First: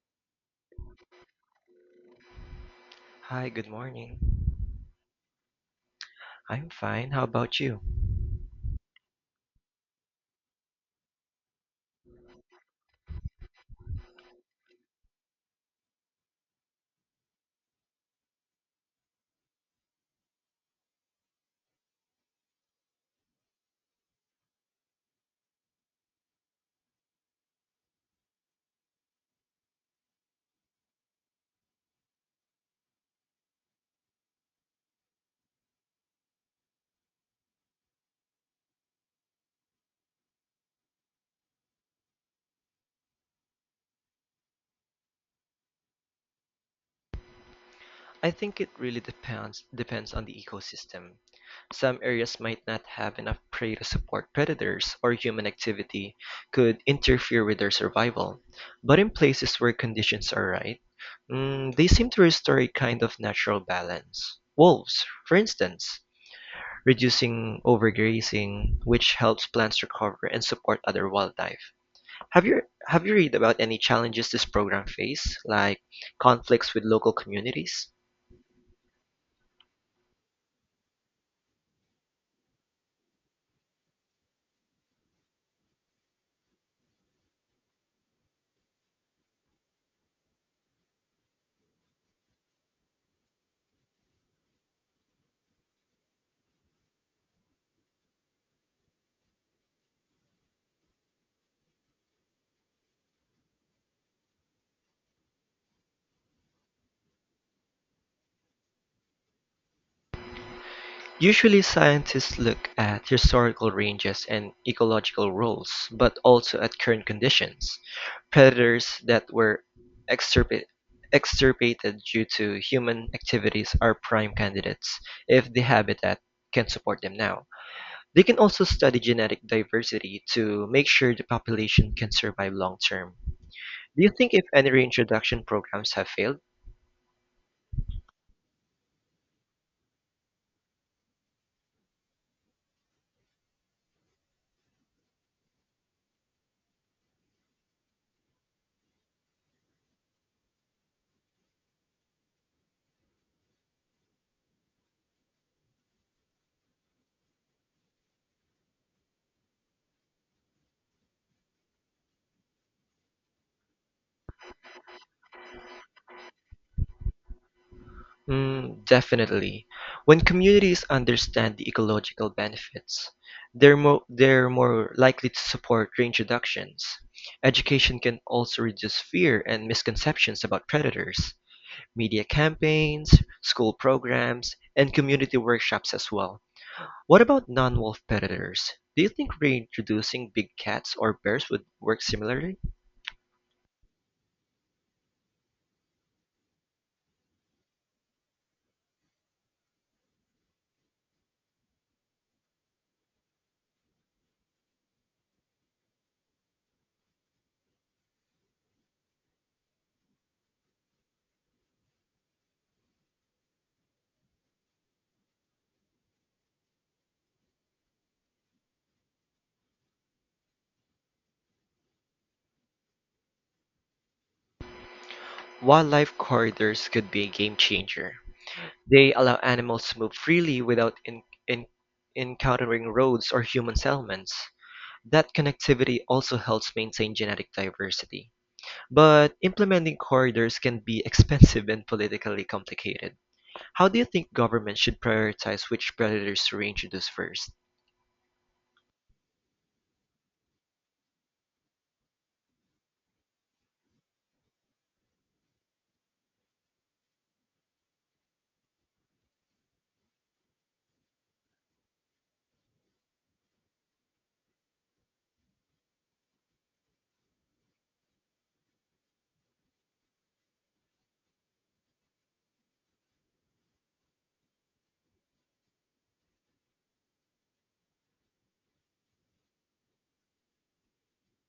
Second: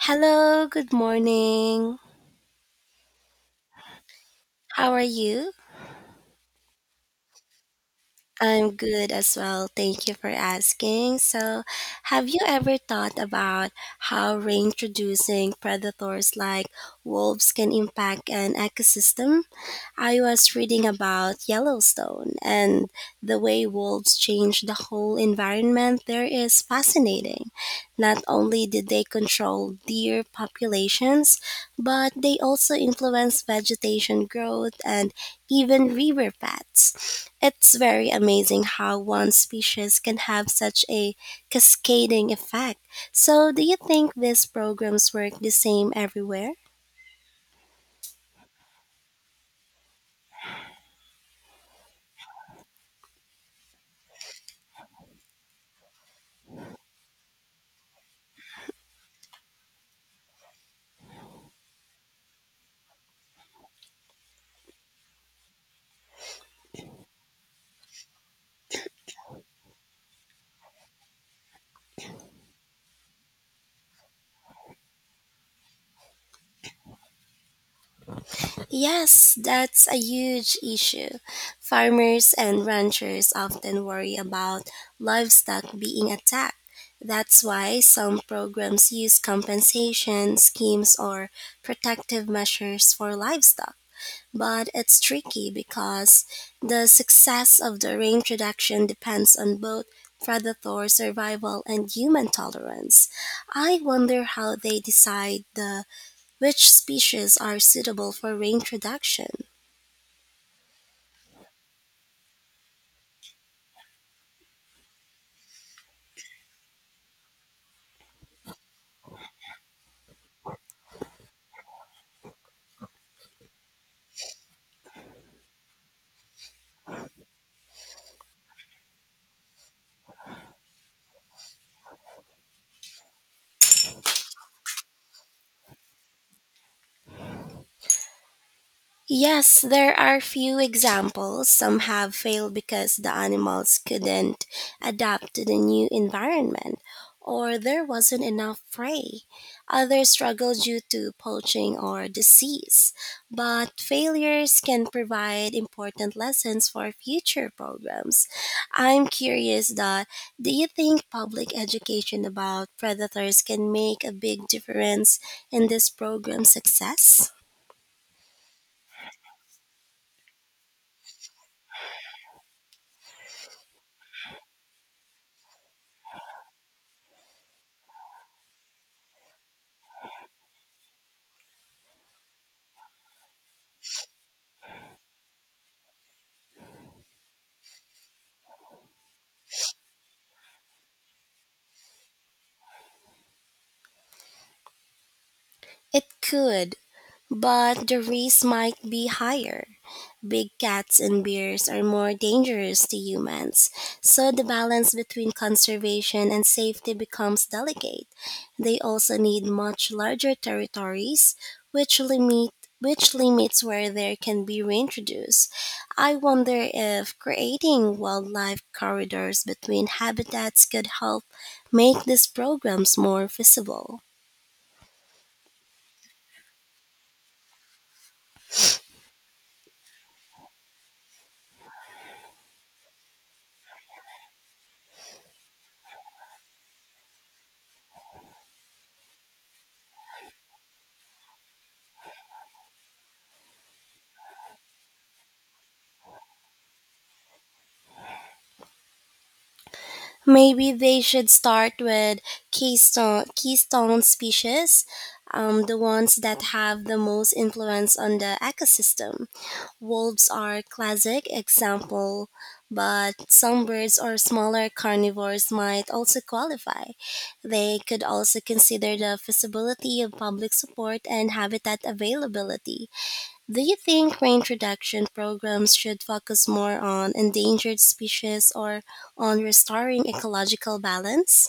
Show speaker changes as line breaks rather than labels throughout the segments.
Hello, good morning.
Hi, good morning.
How are you?
I'm fine. How about you?
I'm good as well. Thank you for asking. So, have you ever thought about how reintroducing predators like wolves can impact an ecosystem? I was reading about Yellowstone, and the way wolves changed the whole environment there is fascinating. Not only did they control deer populations, but they also influenced vegetation growth and even river paths. It's very amazing how one species can have such a cascading effect. So, do you think these programs work the same everywhere?
I think it really depends on the ecosystem. Some areas might not have enough prey to support predators, or human activity could interfere with their survival. But in places where conditions are right, they seem to restore a kind of natural balance. Wolves, for instance, reducing overgrazing, which helps plants recover and support other wildlife. Have you have you read about any challenges this program face, like conflicts with local communities?
Yes, that's a huge issue. Farmers and ranchers often worry about livestock being attacked. That's why some programs use compensation schemes or protective measures for livestock. But it's tricky because the success of the range reduction depends on both predator survival and human tolerance. I wonder how they decide the which species are suitable for reintroduction.
Usually scientists look at historical ranges and ecological roles, but also at current conditions, predators that were extirpa- extirpated due to human activities are prime candidates if the habitat can support them now. They can also study genetic diversity to make sure the population can survive long term. Do you think if any reintroduction programs have failed?
Yes, there are few examples. Some have failed because the animals couldn't adapt to the new environment, or there wasn't enough prey. Others struggle due to poaching or disease. But failures can provide important lessons for future programs. I'm curious that do you think public education about predators can make a big difference in this program's success?
Mm, definitely. When communities understand the ecological benefits, they're more likely to support reintroductions. Education can also reduce fear and misconceptions about predators. Media campaigns, school programs, and community workshops as well. What about non-wolf predators? Do you think reintroducing big cats or bears would work similarly?
It could. But the risk might be higher. Big cats and bears are more dangerous to humans, so the balance between conservation and safety becomes delicate. They also need much larger territories, which limit which limits where they can be reintroduced. I wonder if creating wildlife corridors between habitats could help make these programs more visible.
Wildlife corridors could be a game changer. They allow animals to move freely without in, encountering roads or human settlements. That connectivity also helps maintain genetic diversity. But implementing corridors can be expensive and politically complicated. How do you think governments should prioritize which predators to reintroduce first?
Maybe they should start with keystone species, the ones that have the most influence on the ecosystem. Wolves are a classic example, but some birds or smaller carnivores might also qualify. They could also consider the feasibility of public support and habitat availability. Do you think reintroduction programs should focus more on endangered species or on restoring ecological balance?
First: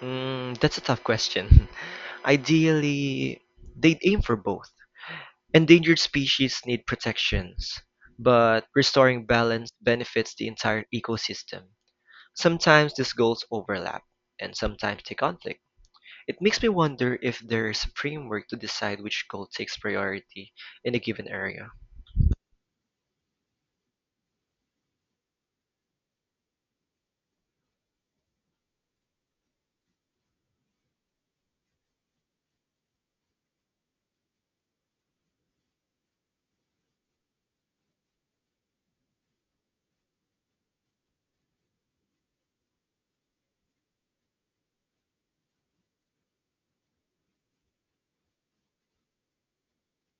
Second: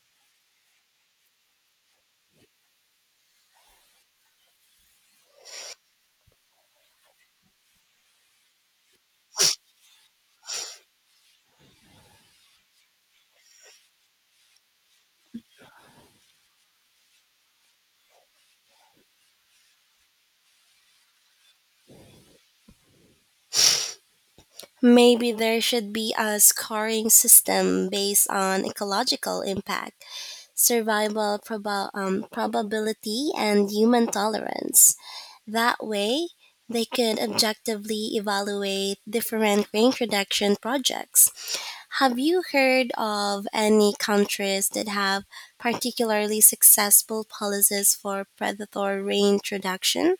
Mm, that's a tough question. Ideally, they'd aim for both. Endangered species need protections, but restoring balance benefits the entire ecosystem. Sometimes these goals overlap, and sometimes they conflict. It makes me wonder if there's a framework to decide which goal takes priority in a given area.
Maybe there should be a scoring system based on ecological impact, probability, and human tolerance. That way, they could objectively evaluate different reintroduction projects. Have you heard of any countries that have particularly successful policies for predator reintroduction?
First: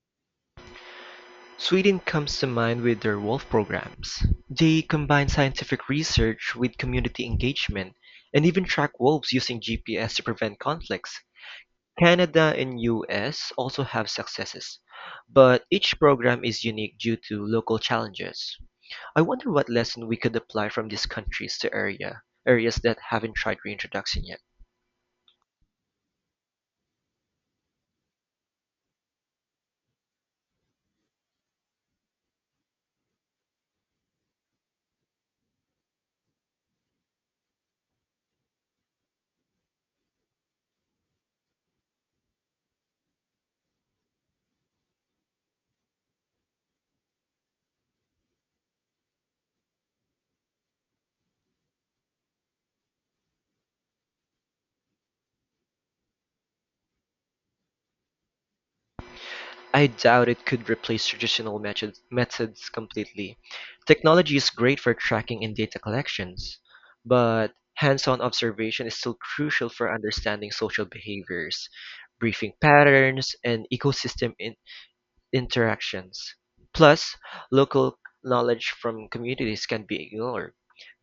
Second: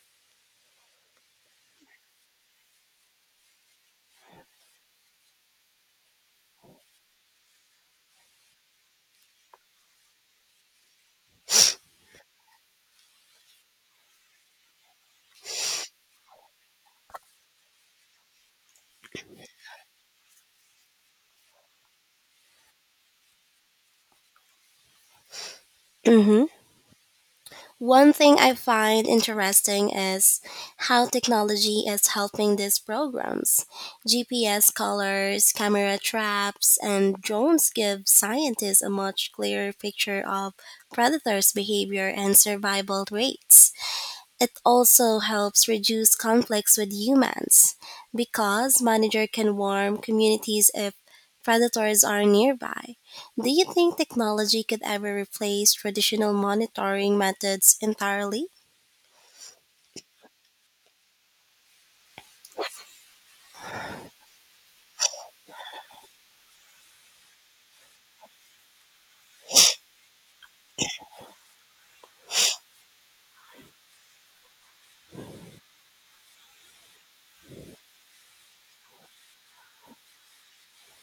Sweden comes to mind with their wolf programs. They combine scientific research with community engagement and even track wolves using GPS to prevent conflicts. Canada and US also have successes, but each program is unique due to local challenges. I wonder what lesson we could apply from these countries to areas that haven't tried reintroduction yet.
Hmm. One thing I find interesting is how technology is helping these programs. GPS collars, camera traps, and drones give scientists a much clearer picture of predators' behavior and survival rates. It also helps reduce conflicts with humans because manager can warn communities if predators are nearby. Do you think technology could ever replace traditional monitoring methods entirely?
I doubt it could replace traditional methods completely. Technology is great for tracking and data collections, but hands-on observation is still crucial for understanding social behaviors, briefing patterns, and ecosystem in interactions; plus, local knowledge from communities can be ignored.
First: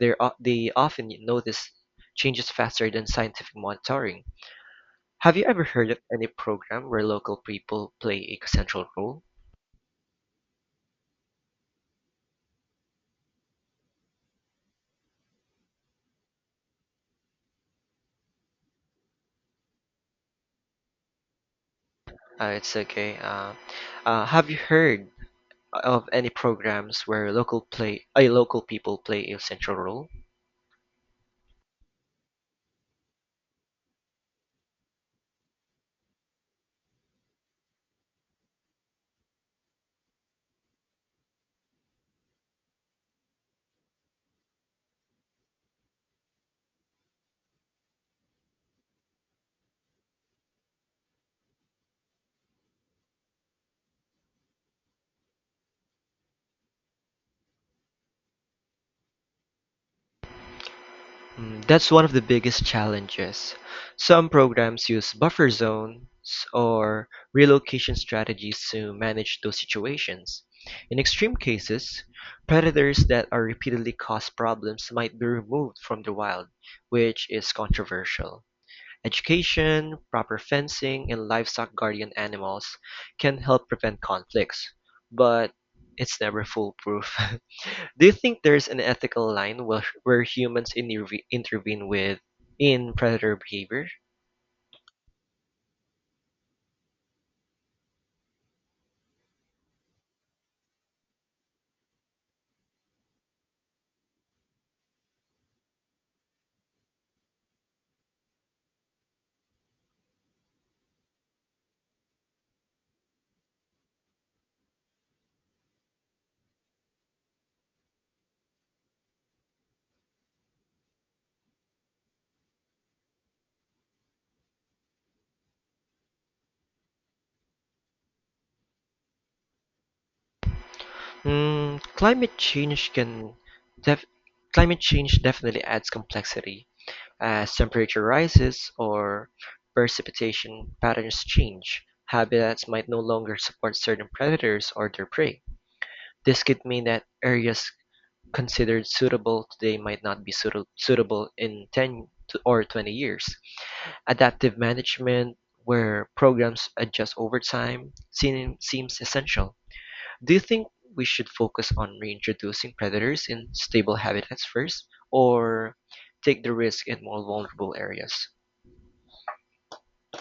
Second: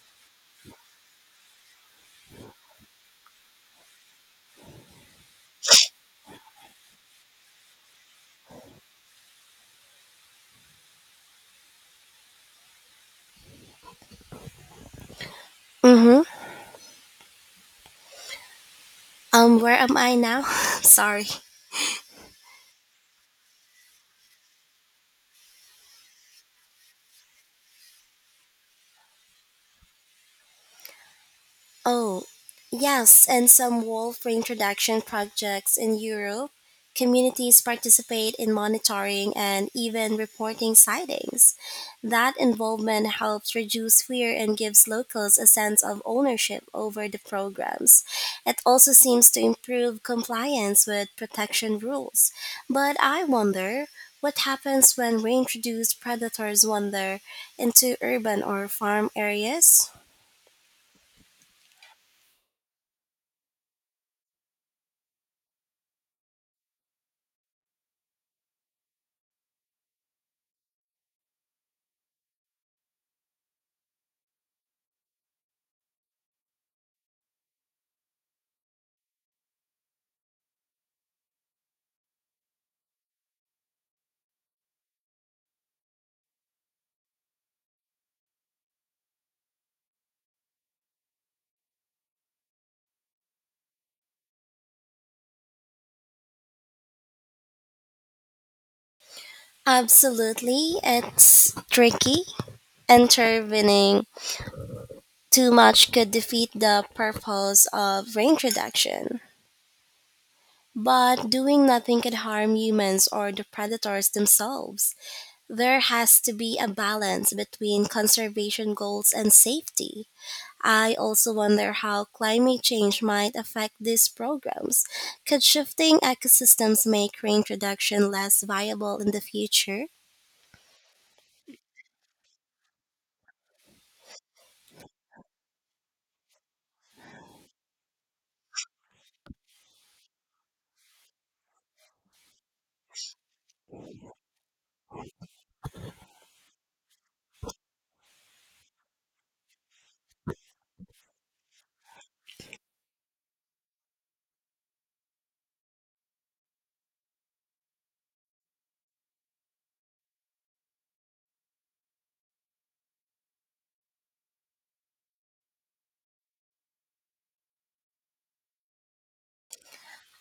They often notice changes faster than scientific monitoring. Have you ever heard of any program where local people play a central role?
Mm-hmm. Where am I now? Sorry.
It's okay. Have you heard of any programs where local people play a central role?
Oh, yes, and some wolf reintroduction projects in Europe. Communities participate in monitoring and even reporting sightings. That involvement helps reduce fear and gives locals a sense of ownership over the programs. It also seems to improve compliance with protection rules. But I wonder what happens when reintroduced predators wander into urban or farm areas?
Mm, that's one of the biggest challenges. Some programs use buffer zones or relocation strategies to manage those situations. In extreme cases, predators that are repeatedly cause problems might be removed from the wild, which is controversial. Education, proper fencing, and livestock guardian animals can help prevent conflicts, but it's never foolproof. Do you think there's an ethical line where humans intervene with in predator behavior?
Absolutely, it's tricky. Intervening too much could defeat the purpose of reintroduction. But doing nothing could harm humans or the predators themselves. There has to be a balance between conservation goals and safety. I also wonder how climate change might affect these programs. Could shifting ecosystems make reintroduction less viable in the future?
Mm, def- climate change definitely adds complexity as temperature rises or precipitation patterns change. Habitats might no longer support certain predators or their prey. This could mean that areas considered suitable today might not be suitable in 10 or 20 years. Adaptive management, where programs adjust over time, seems essential. Do you think we should focus on reintroducing predators in stable habitats first, or take the risk in more vulnerable areas?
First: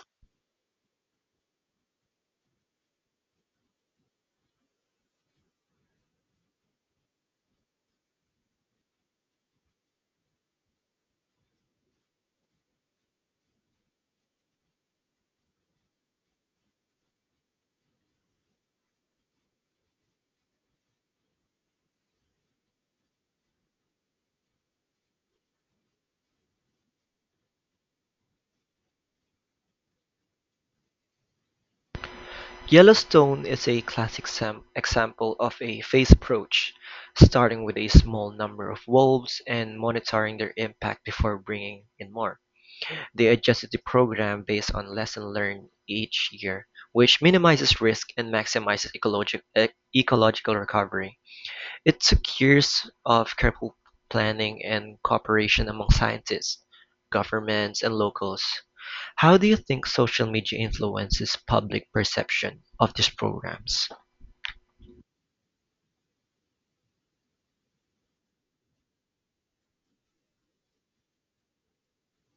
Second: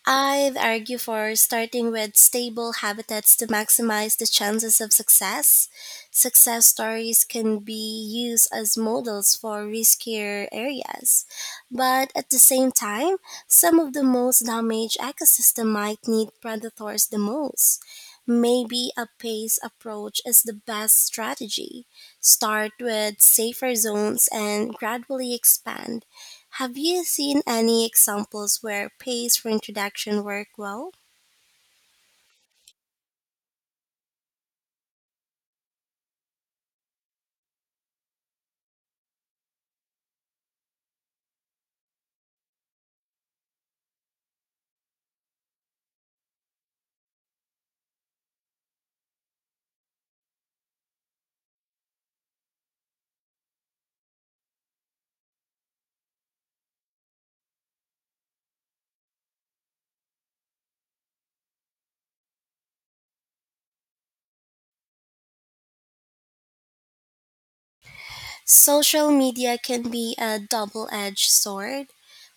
I'd argue for starting with stable habitats to maximize the chances of success. Success stories can be used as models for riskier areas, but at the same time, some of the most damaged ecosystem might need predators the most. Maybe a phased approach is the best strategy. Start with safer zones and gradually expand. Have you seen any examples where pays for introduction work well?
Yellowstone is a classic example of a phased approach, starting with a small number of wolves and monitoring their impact before bringing in more. They adjusted the program based on lessons learned each year, which minimizes risk and maximizes ecological recovery. It took years of careful planning and cooperation among scientists, governments, and locals. How do you think social media influences public perception of these programs?
Social media can be a double-edged sword.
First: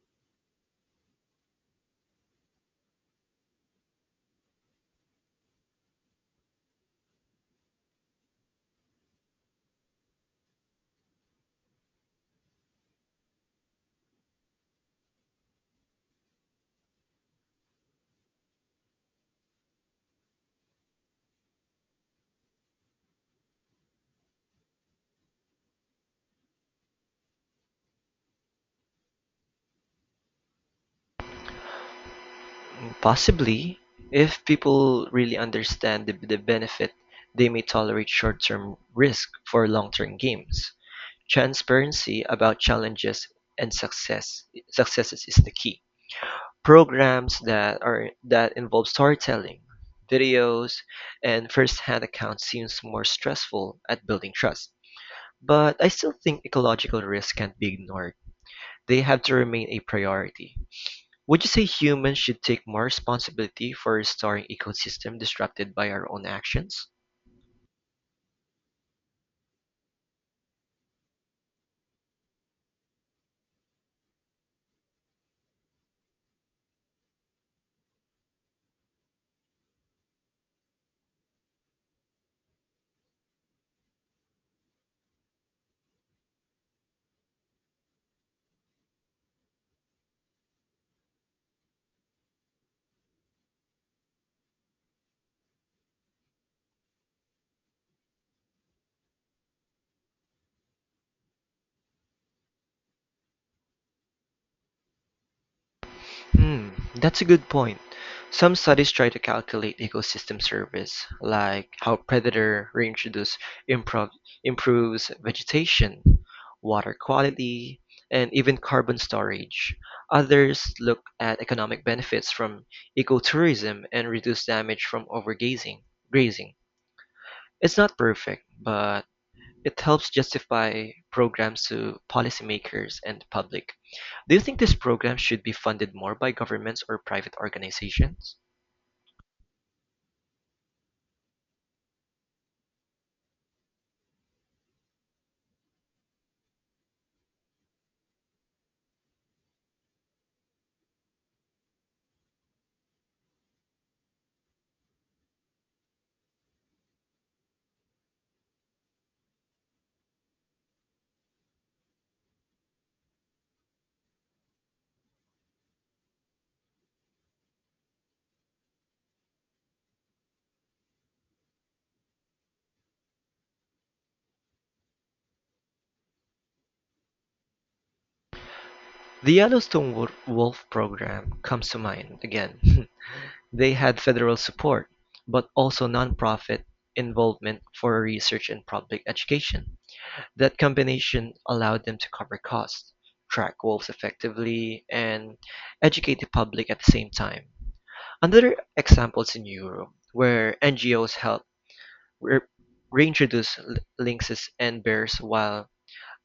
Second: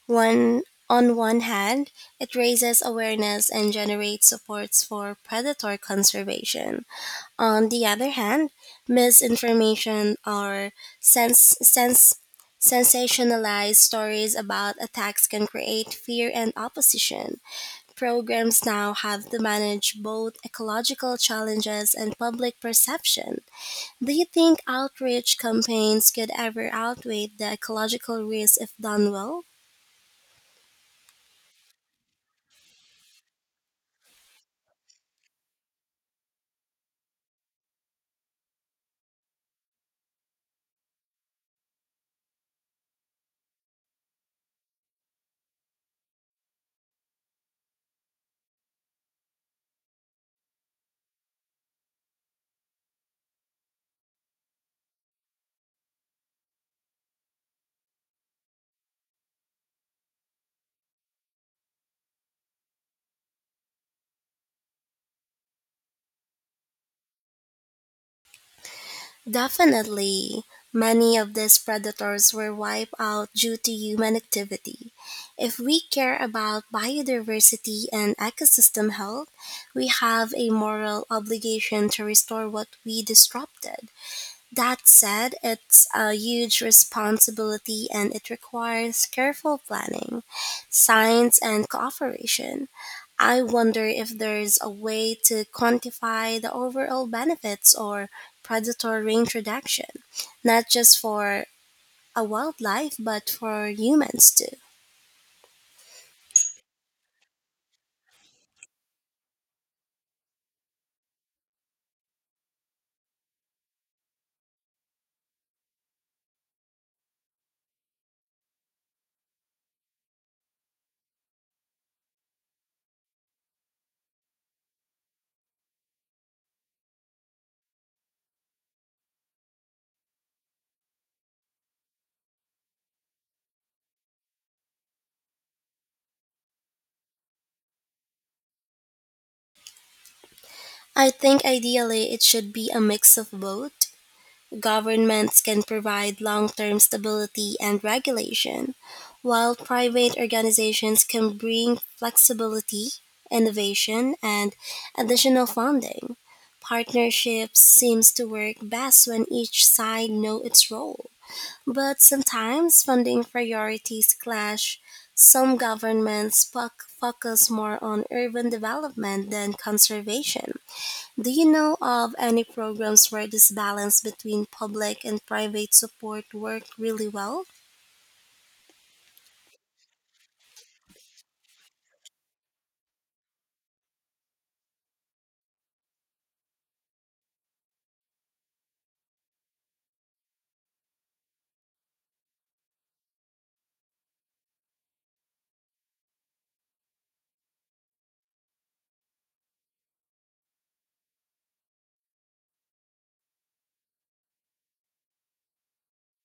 One On one hand, it raises awareness and generates supports for predator conservation. On the other hand, misinformation or sense, sense sensationalized stories about attacks can create fear and opposition. Programs now have to manage both ecological challenges and public perception. Do you think outreach campaigns could ever outweigh the ecological risks if done well?
Possibly, if people really understand the benefit, they may tolerate short-term risk for long-term gains. Transparency about challenges and successes is the key. Programs that involve storytelling, videos, and first-hand accounts seems more stressful at building trust. But I still think ecological risks can't be ignored. They have to remain a priority. Would you say humans should take more responsibility for restoring ecosystems disrupted by our own actions?
Definitely. Many of these predators were wiped out due to human activity. If we care about biodiversity and ecosystem health, we have a moral obligation to restore what we disrupted. That said, it's a huge responsibility and it requires careful planning, science, and cooperation. I wonder if there's a way to quantify the overall benefits or predator reintroduction, not just for a wildlife, but for humans too.
Hmm, that's a good point. Some studies try to calculate ecosystem service, like how predator reintroduce improv- improves vegetation, water quality, and even carbon storage. Others look at economic benefits from ecotourism and reduce damage from overgazing. Grazing. It's not perfect, but it helps justify programs to policymakers and the public. Do you think these programs should be funded more by governments or private organizations?
I think ideally it should be a mix of both. Governments can provide long term stability and regulation, while private organizations can bring flexibility, innovation, and additional funding. Partnerships seems to work best when each side knows its role. But sometimes funding priorities clash. Some governments foc- focus more on urban development than conservation. Do you know of any programs where this balance between public and private support work really well?
The Yellowstone Wolf program comes to mind again. They had federal support, but also nonprofit involvement for research and public education. That combination allowed them to cover costs, track wolves effectively, and educate the public at the same time. Another example is in Europe, where NGOs help re- reintroduce lynxes and bears while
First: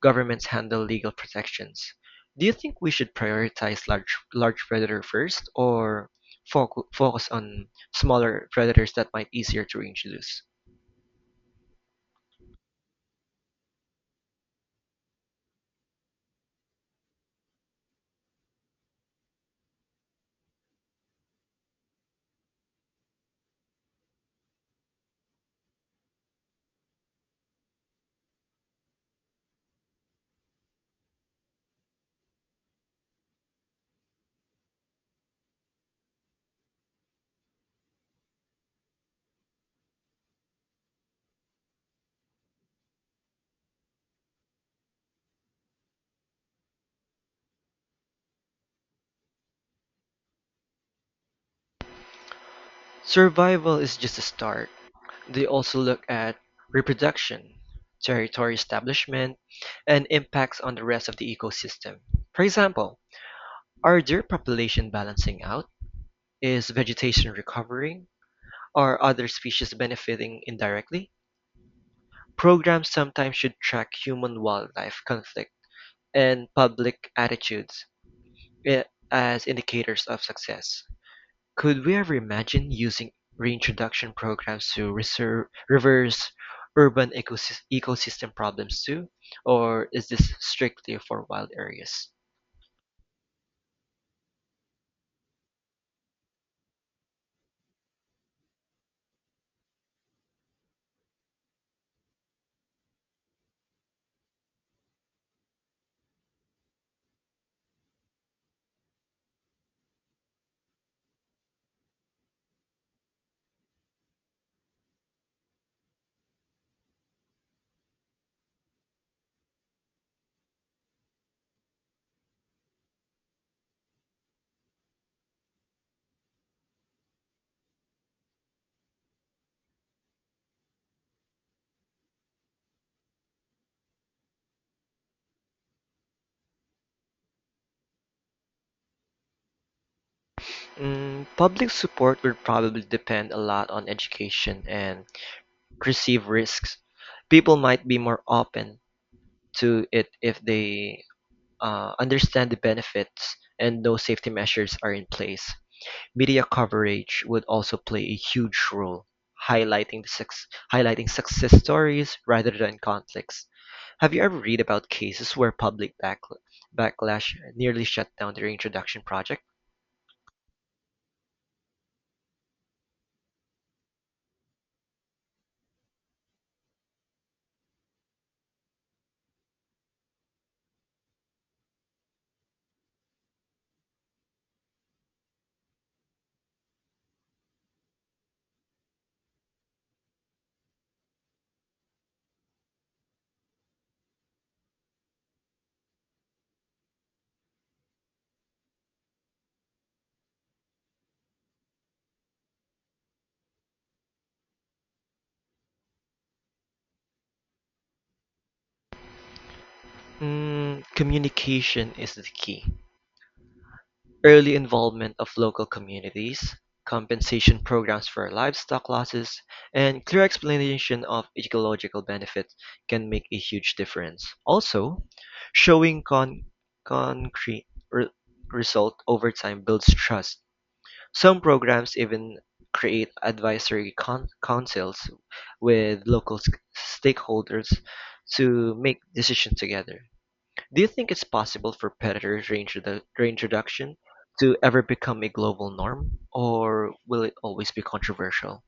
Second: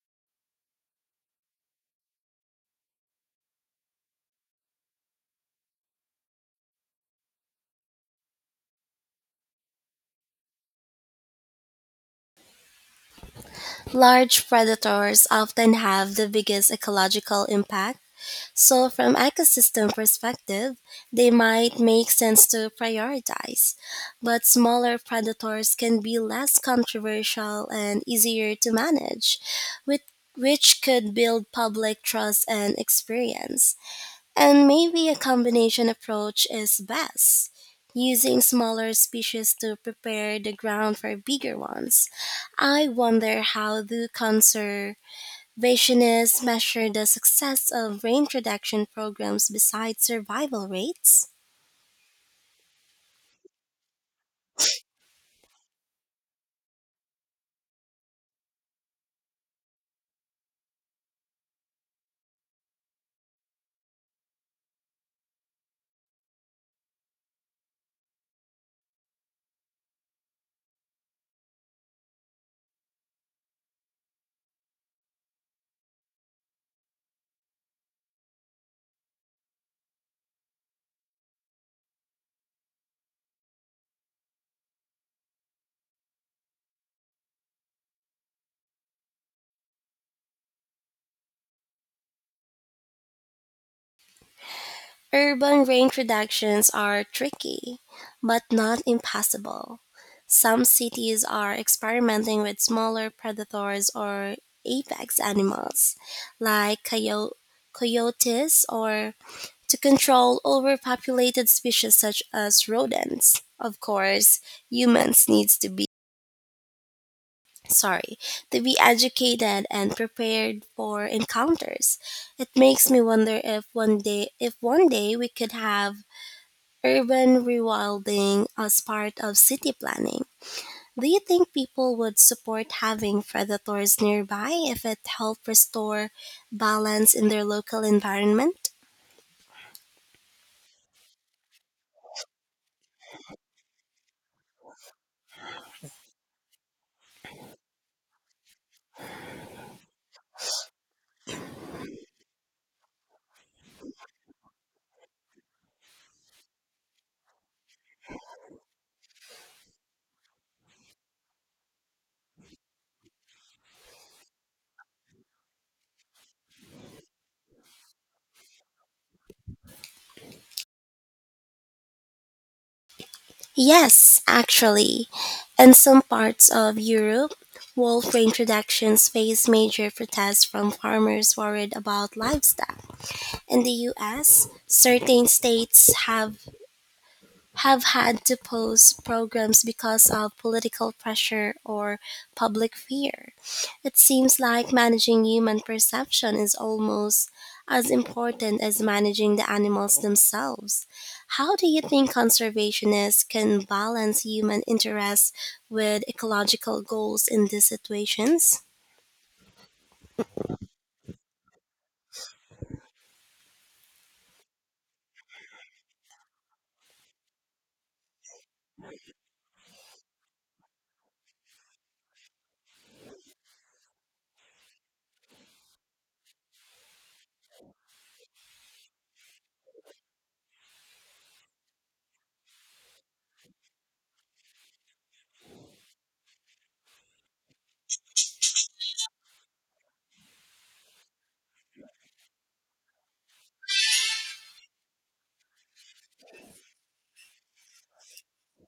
governments handle legal protections. Do you think we should prioritize large predator first, or focus on smaller predators that might be easier to reintroduce?
Large predators often have the biggest ecological impact, so from ecosystem perspective, they might make sense to prioritize. But smaller predators can be less controversial and easier to manage, with which could build public trust and experience. And maybe a combination approach is best, using smaller species to prepare the ground for bigger ones. I wonder how do conservationists measure the success of rain reduction programs besides survival rates?
Survival is just a start. They also look at reproduction, territory establishment, and impacts on the rest of the ecosystem. For example, are deer population balancing out? Is vegetation recovering? Are other species benefiting indirectly? Programs sometimes should track human wildlife conflict and public attitudes eh, as indicators of success. Could we ever imagine using reintroduction programs to reverse urban ecosystem problems too? Or is this strictly for wild areas?
Urban range reductions are tricky, but not impossible. Some cities are experimenting with smaller predators or apex animals, like coyotes, or to control overpopulated species such as rodents. Of course, humans needs to be, sorry, to be educated and prepared for encounters. It makes me wonder if one day we could have urban rewilding as part of city planning. Do you think people would support having predators nearby if it helped restore balance in their local environment?
Mm, public support would probably depend a lot on education and perceived risks. People might be more open to it if they understand the benefits and no safety measures are in place. Media coverage would also play a huge role, highlighting the sex, highlighting success stories rather than conflicts. Have you ever read about cases where public backlash nearly shut down their introduction project?
Yes, actually. In some parts of Europe, wolf reintroductions face major protests from farmers worried about livestock. In the US, certain states have had to pause programs because of political pressure or public fear. It seems like managing human perception is almost as important as managing the animals themselves. How do you think conservationists can balance human interests with ecological goals in these situations?
Mm, communication is the key. Early involvement of local communities, compensation programs for livestock losses, and clear explanation of ecological benefits can make a huge difference. Also, showing concrete re- result over time builds trust. Some programs even create advisory councils with local stakeholders to make decisions together. Do you think it's possible for predator range to ever become a global norm, or will it always be controversial?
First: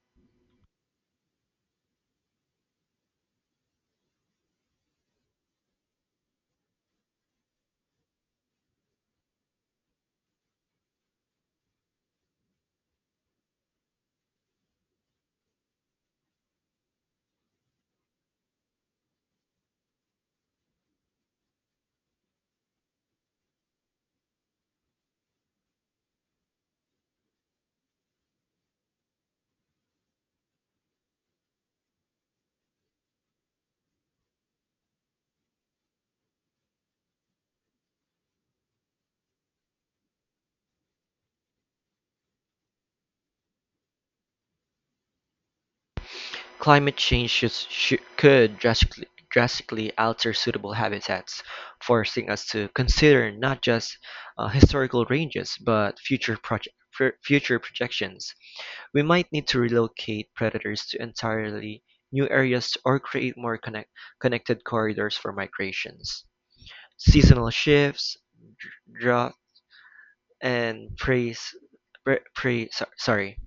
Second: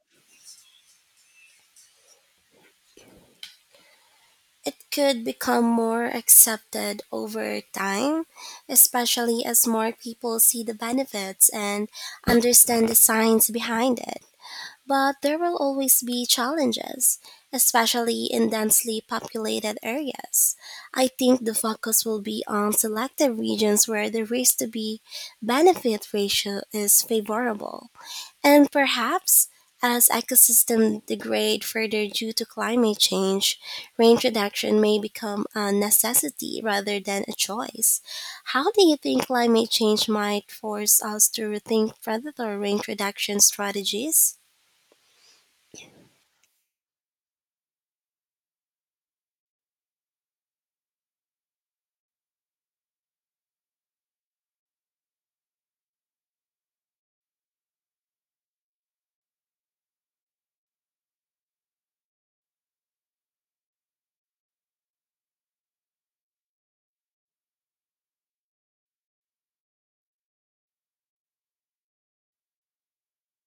It could become more accepted over time, especially as more people see the benefits and understand the science behind it. But there will always be challenges, especially in densely populated areas. I think the focus will be on selected regions where the risk to be benefit ratio is favorable. And perhaps, as ecosystems degrade further due to climate change, range reduction may become a necessity rather than a choice. How do you think climate change might force us to rethink predator range reduction strategies?
Climate change could drastically alter suitable habitats, forcing us to consider not just historical ranges but future projections. We might need to relocate predators to entirely new areas or create more connected corridors for migrations. Seasonal shifts, drought and praise pra- pray so- sorry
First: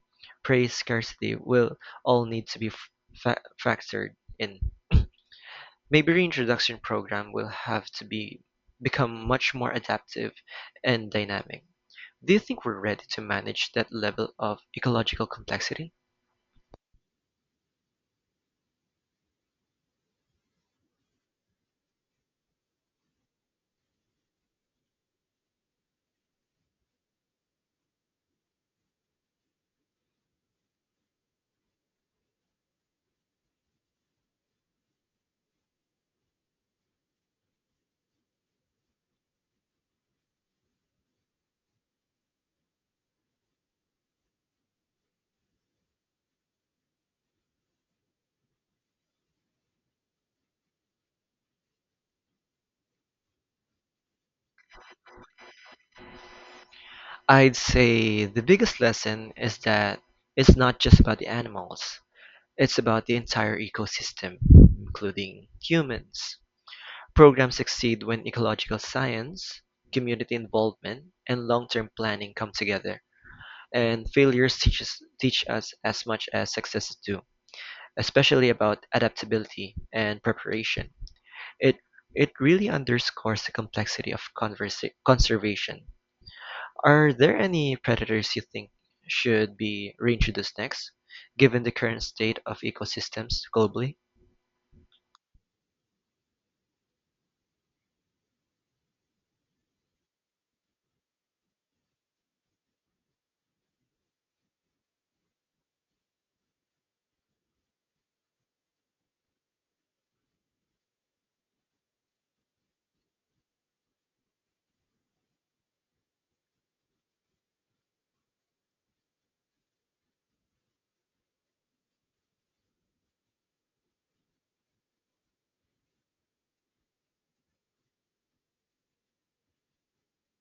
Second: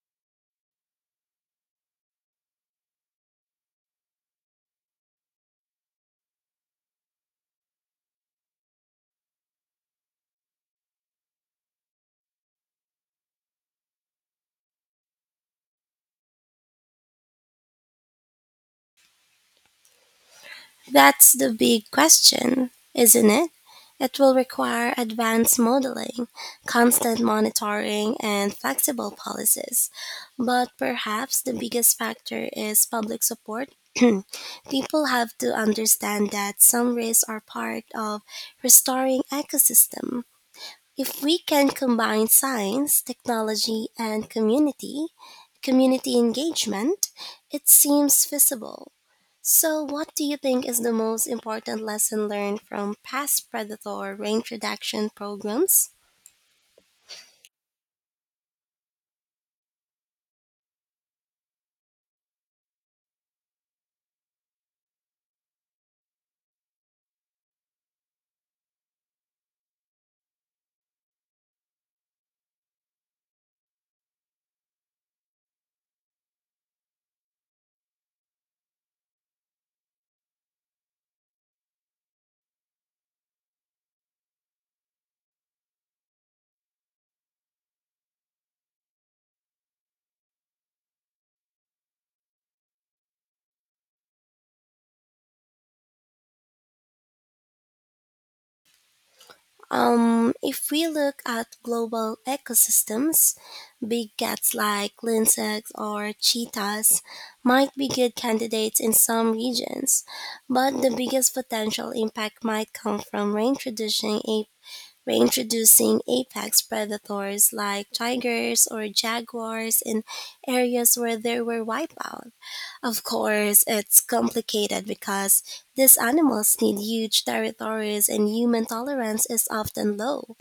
praise scarcity will all need to be factored in. Maybe reintroduction program will have to be become much more adaptive and dynamic. Do you think we're ready to manage that level of ecological complexity?
That's the big question, isn't it? It will require advanced modeling, constant monitoring, and flexible policies. But perhaps the biggest factor is public support. People have to understand that some risks are part of restoring ecosystem. If we can combine science, technology, and community engagement, it seems feasible. So, what do you think is the most important lesson learned from past predator range reduction programs?
I'd say the biggest lesson is that it's not just about the animals, it's about the entire ecosystem including humans. Programs succeed when ecological science, community involvement, and long-term planning come together. And failures teach us as much as successes do, especially about adaptability and preparation. It it really underscores the complexity of conservation. Are there any predators you think should be reintroduced next, given the current state of ecosystems globally?
If we look at global ecosystems, big cats like lynx or cheetahs might be good candidates in some regions, but the biggest potential impact might come from range reducing apex predators like tigers or jaguars in areas where there were wipeout. Of course, it's complicated because these animals need huge territories and human tolerance is often low.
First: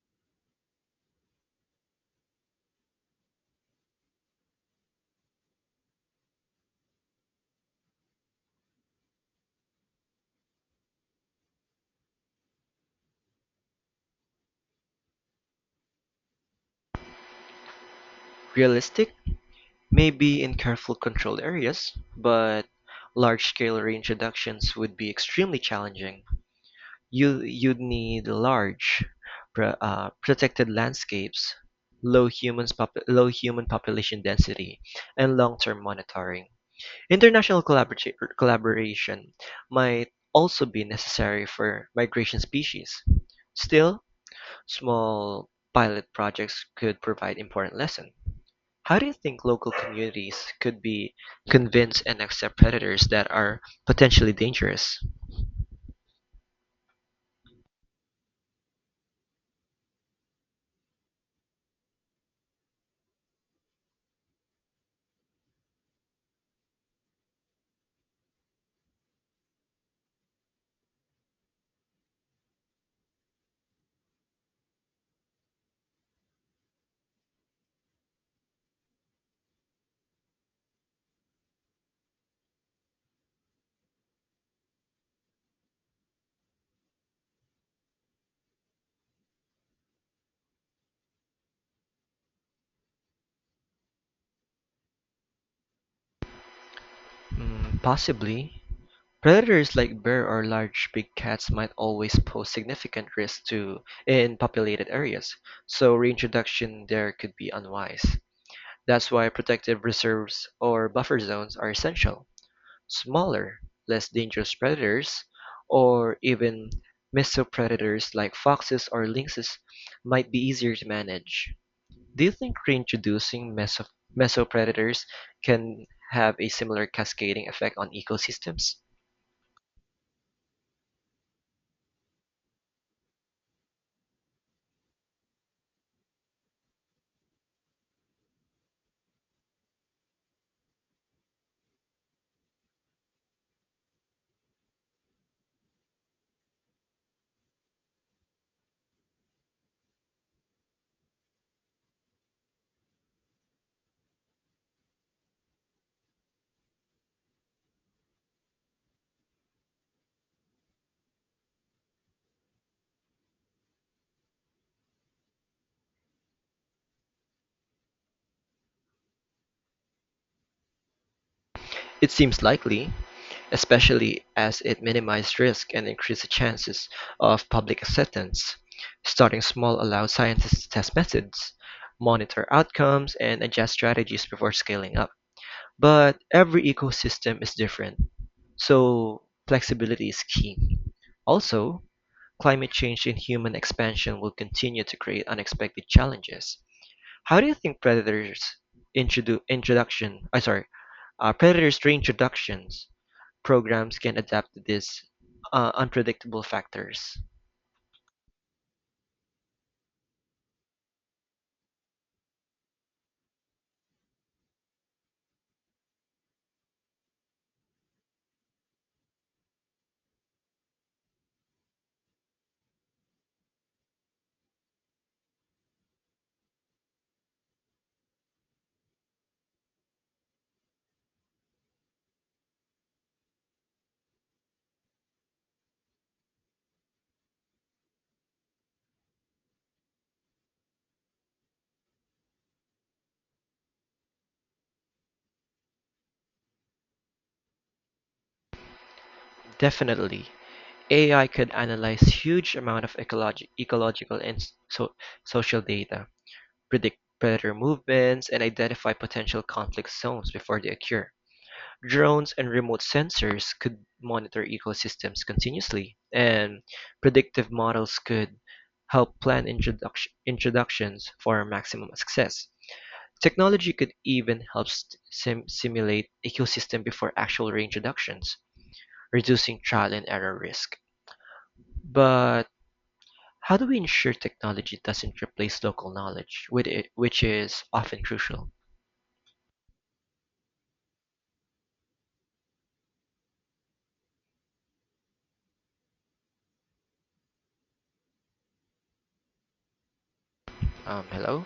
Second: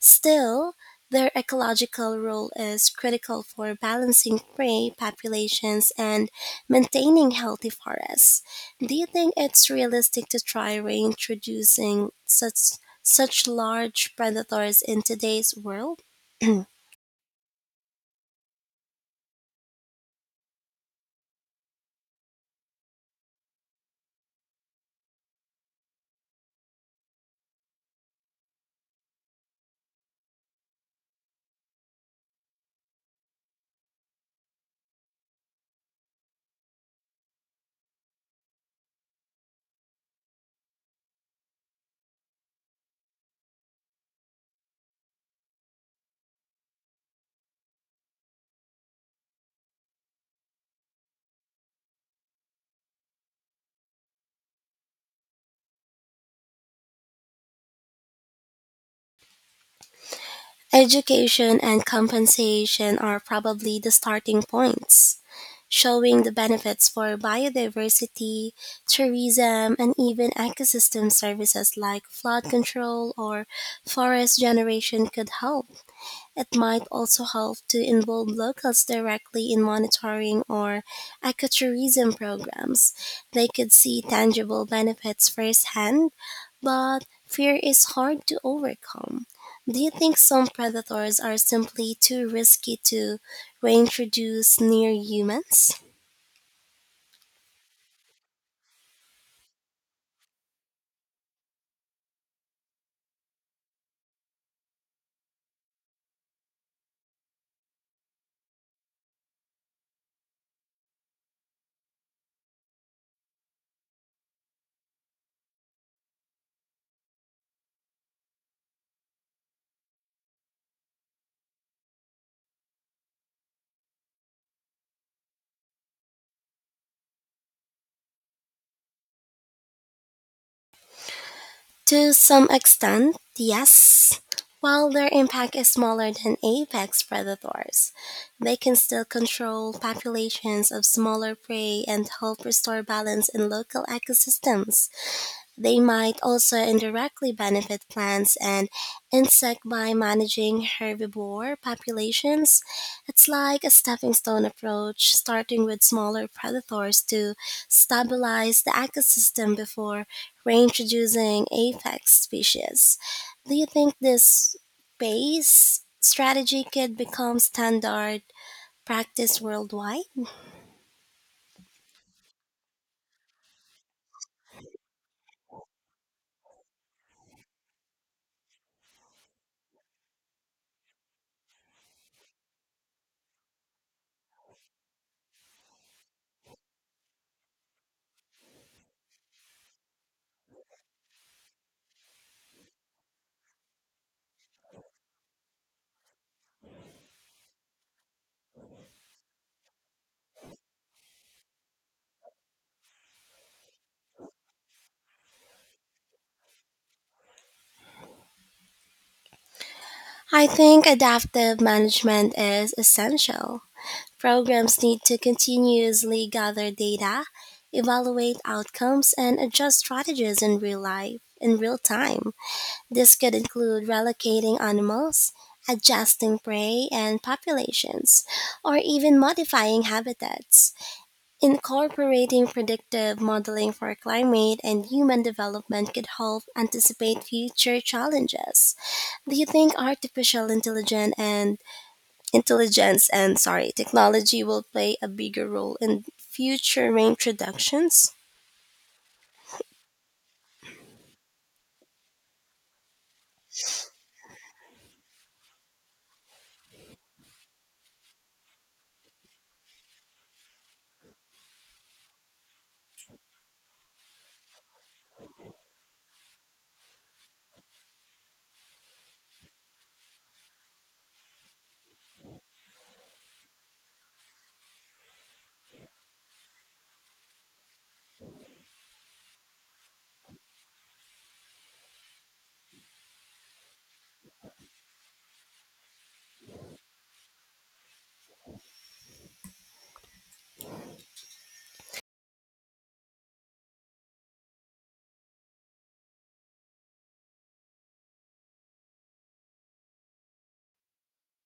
Still, their ecological role is critical for balancing prey populations and maintaining healthy forests. Do you think it's realistic to try reintroducing such large predators in today's world?
Realistic may be in careful controlled areas, but large-scale reintroductions would be extremely challenging. You'd need large, protected landscapes, low human population density, and long-term monitoring. International collaboration might also be necessary for migration species. Still, small pilot projects could provide important lessons. How do you think local communities could be convinced and accept predators that are potentially dangerous?
Education and compensation are probably the starting points, showing the benefits for biodiversity, tourism, and even ecosystem services like flood control or forest generation could help. It might also help to involve locals directly in monitoring or ecotourism programs. They could see tangible benefits firsthand, but fear is hard to overcome. Do you think some predators are simply too risky to reintroduce near humans?
Mm, possibly. Predators like bear or large big cats might always pose significant risk to in populated areas, so reintroduction there could be unwise. That's why protective reserves or buffer zones are essential. Smaller, less dangerous predators, or even mesopredators like foxes or lynxes might be easier to manage. Do you think reintroducing mesopredators can have a similar cascading effect on ecosystems?
To some extent, yes. While their impact is smaller than apex predators, they can still control populations of smaller prey and help restore balance in local ecosystems. They might also indirectly benefit plants and insects by managing herbivore populations. It's like a stepping stone approach, starting with smaller predators to stabilize the ecosystem before reintroducing apex species. Do you think this base strategy could become standard practice worldwide?
It seems likely, especially as it minimizes risk and increases the chances of public acceptance. Starting small allows scientists to test methods, monitor outcomes, and adjust strategies before scaling up. But every ecosystem is different, so flexibility is key. Also, climate change and human expansion will continue to create unexpected challenges. How do you think predators introdu- introduction, I sorry, predators reintroductions programs can adapt to these unpredictable factors?
I think adaptive management is essential. Programs need to continuously gather data, evaluate outcomes, and adjust strategies in real time. This could include relocating animals, adjusting prey and populations, or even modifying habitats. Incorporating predictive modeling for climate and human development could help anticipate future challenges. Do you think artificial intelligence and sorry, technology will play a bigger role in future reintroductions?
Definitely, AI could analyze huge amount of ecological and so- social data, predict predator movements, and identify potential conflict zones before they occur. Drones and remote sensors could monitor ecosystems continuously, and predictive models could help plan introductions for maximum success. Technology could even help simulate ecosystem before actual reintroductions, reducing trial and error risk. But how do we ensure technology doesn't replace local knowledge, which is often crucial? Hello?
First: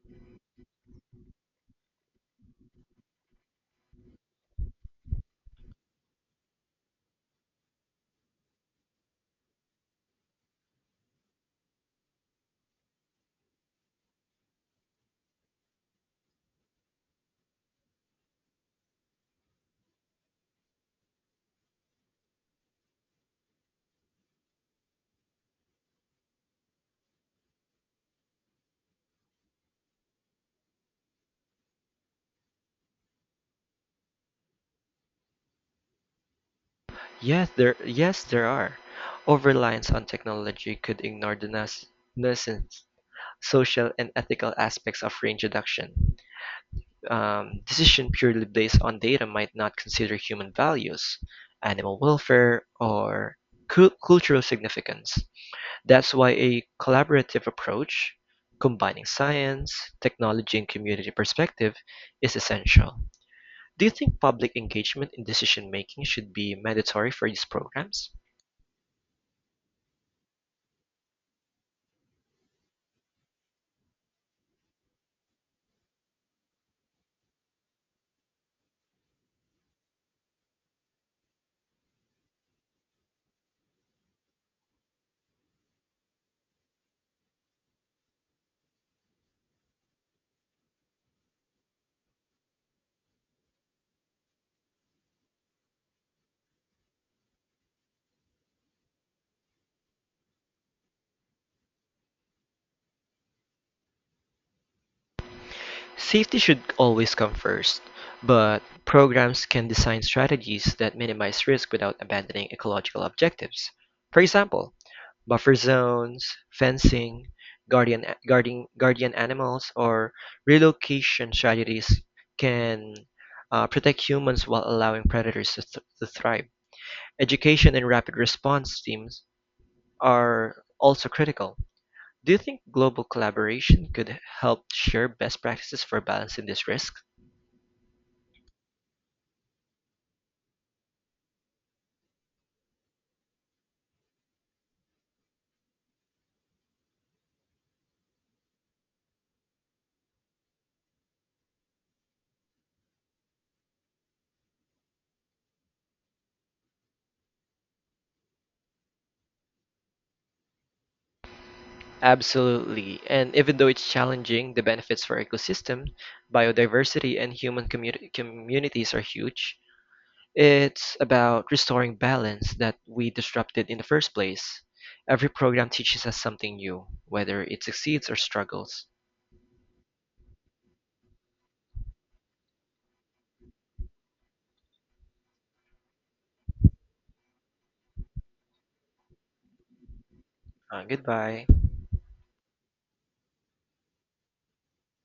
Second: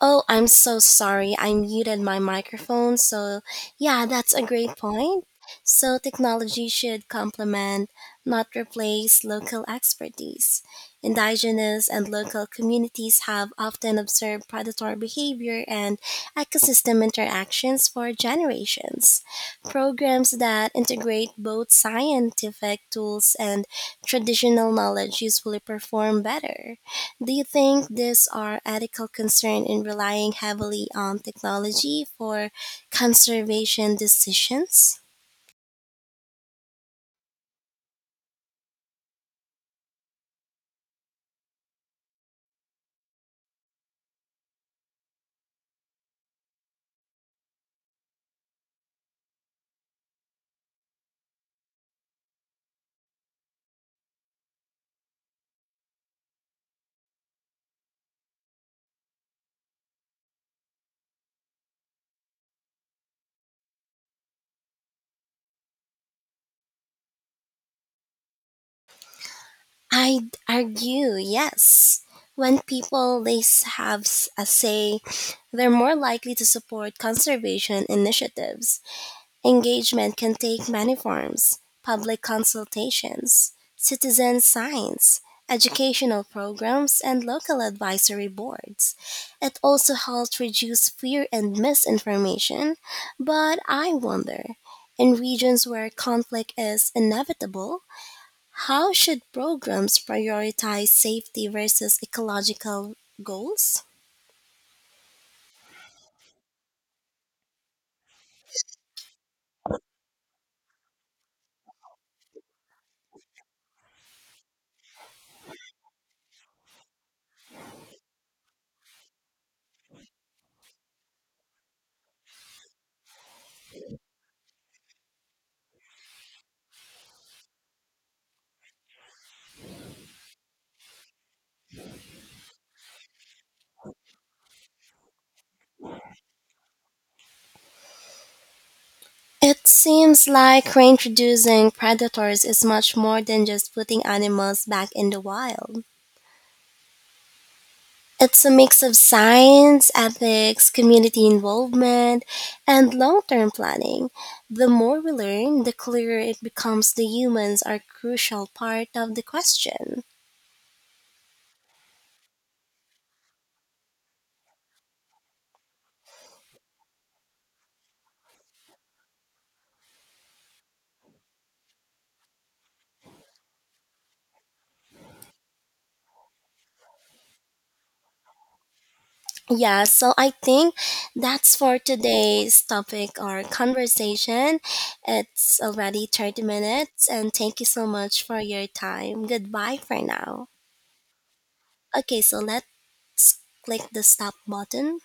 Oh, I'm so sorry. I muted my microphone. So, yeah, that's a great point. So, technology should complement, not replace, local expertise. Indigenous and local communities have often observed predatory behavior and ecosystem interactions for generations. Programs that integrate both scientific tools and traditional knowledge usually perform better. Do you think these are ethical concern in relying heavily on technology for conservation decisions?
Yes there are. Overreliance on technology could ignore the nuisance, social and ethical aspects of range reduction. Decision purely based on data might not consider human values, animal welfare, or cultural significance. That's why a collaborative approach, combining science, technology, and community perspective, is essential. Do you think public engagement in decision making should be mandatory for these programs?
I'd argue yes. When people they s- have s- a say, they're more likely to support conservation initiatives. Engagement can take many forms: public consultations, citizen science, educational programs, and local advisory boards. It also helps reduce fear and misinformation, but I wonder, in regions where conflict is inevitable, how should programs prioritize safety versus ecological goals?
Safety should always come first, but programs can design strategies that minimize risk without abandoning ecological objectives. For example, buffer zones, fencing, guardian animals, or relocation strategies can protect humans while allowing predators to thrive. Education and rapid response teams are also critical. Do you think global collaboration could help share best practices for balancing these risks?
It seems like reintroducing predators is much more than just putting animals back in the wild. It's a mix of science, ethics, community involvement, and long term planning. The more we learn, the clearer it becomes the humans are crucial part of the question.
Absolutely. And even though it's challenging, the benefits for ecosystem, biodiversity, and human communities are huge. It's about restoring balance that we disrupted in the first place. Every program teaches us something new, whether it succeeds or struggles.
Yeah, so I think that's for today's topic or conversation. It's already 30 minutes, and thank you so much for your time. Goodbye for now.
Goodbye.
Okay, so let's click the stop button.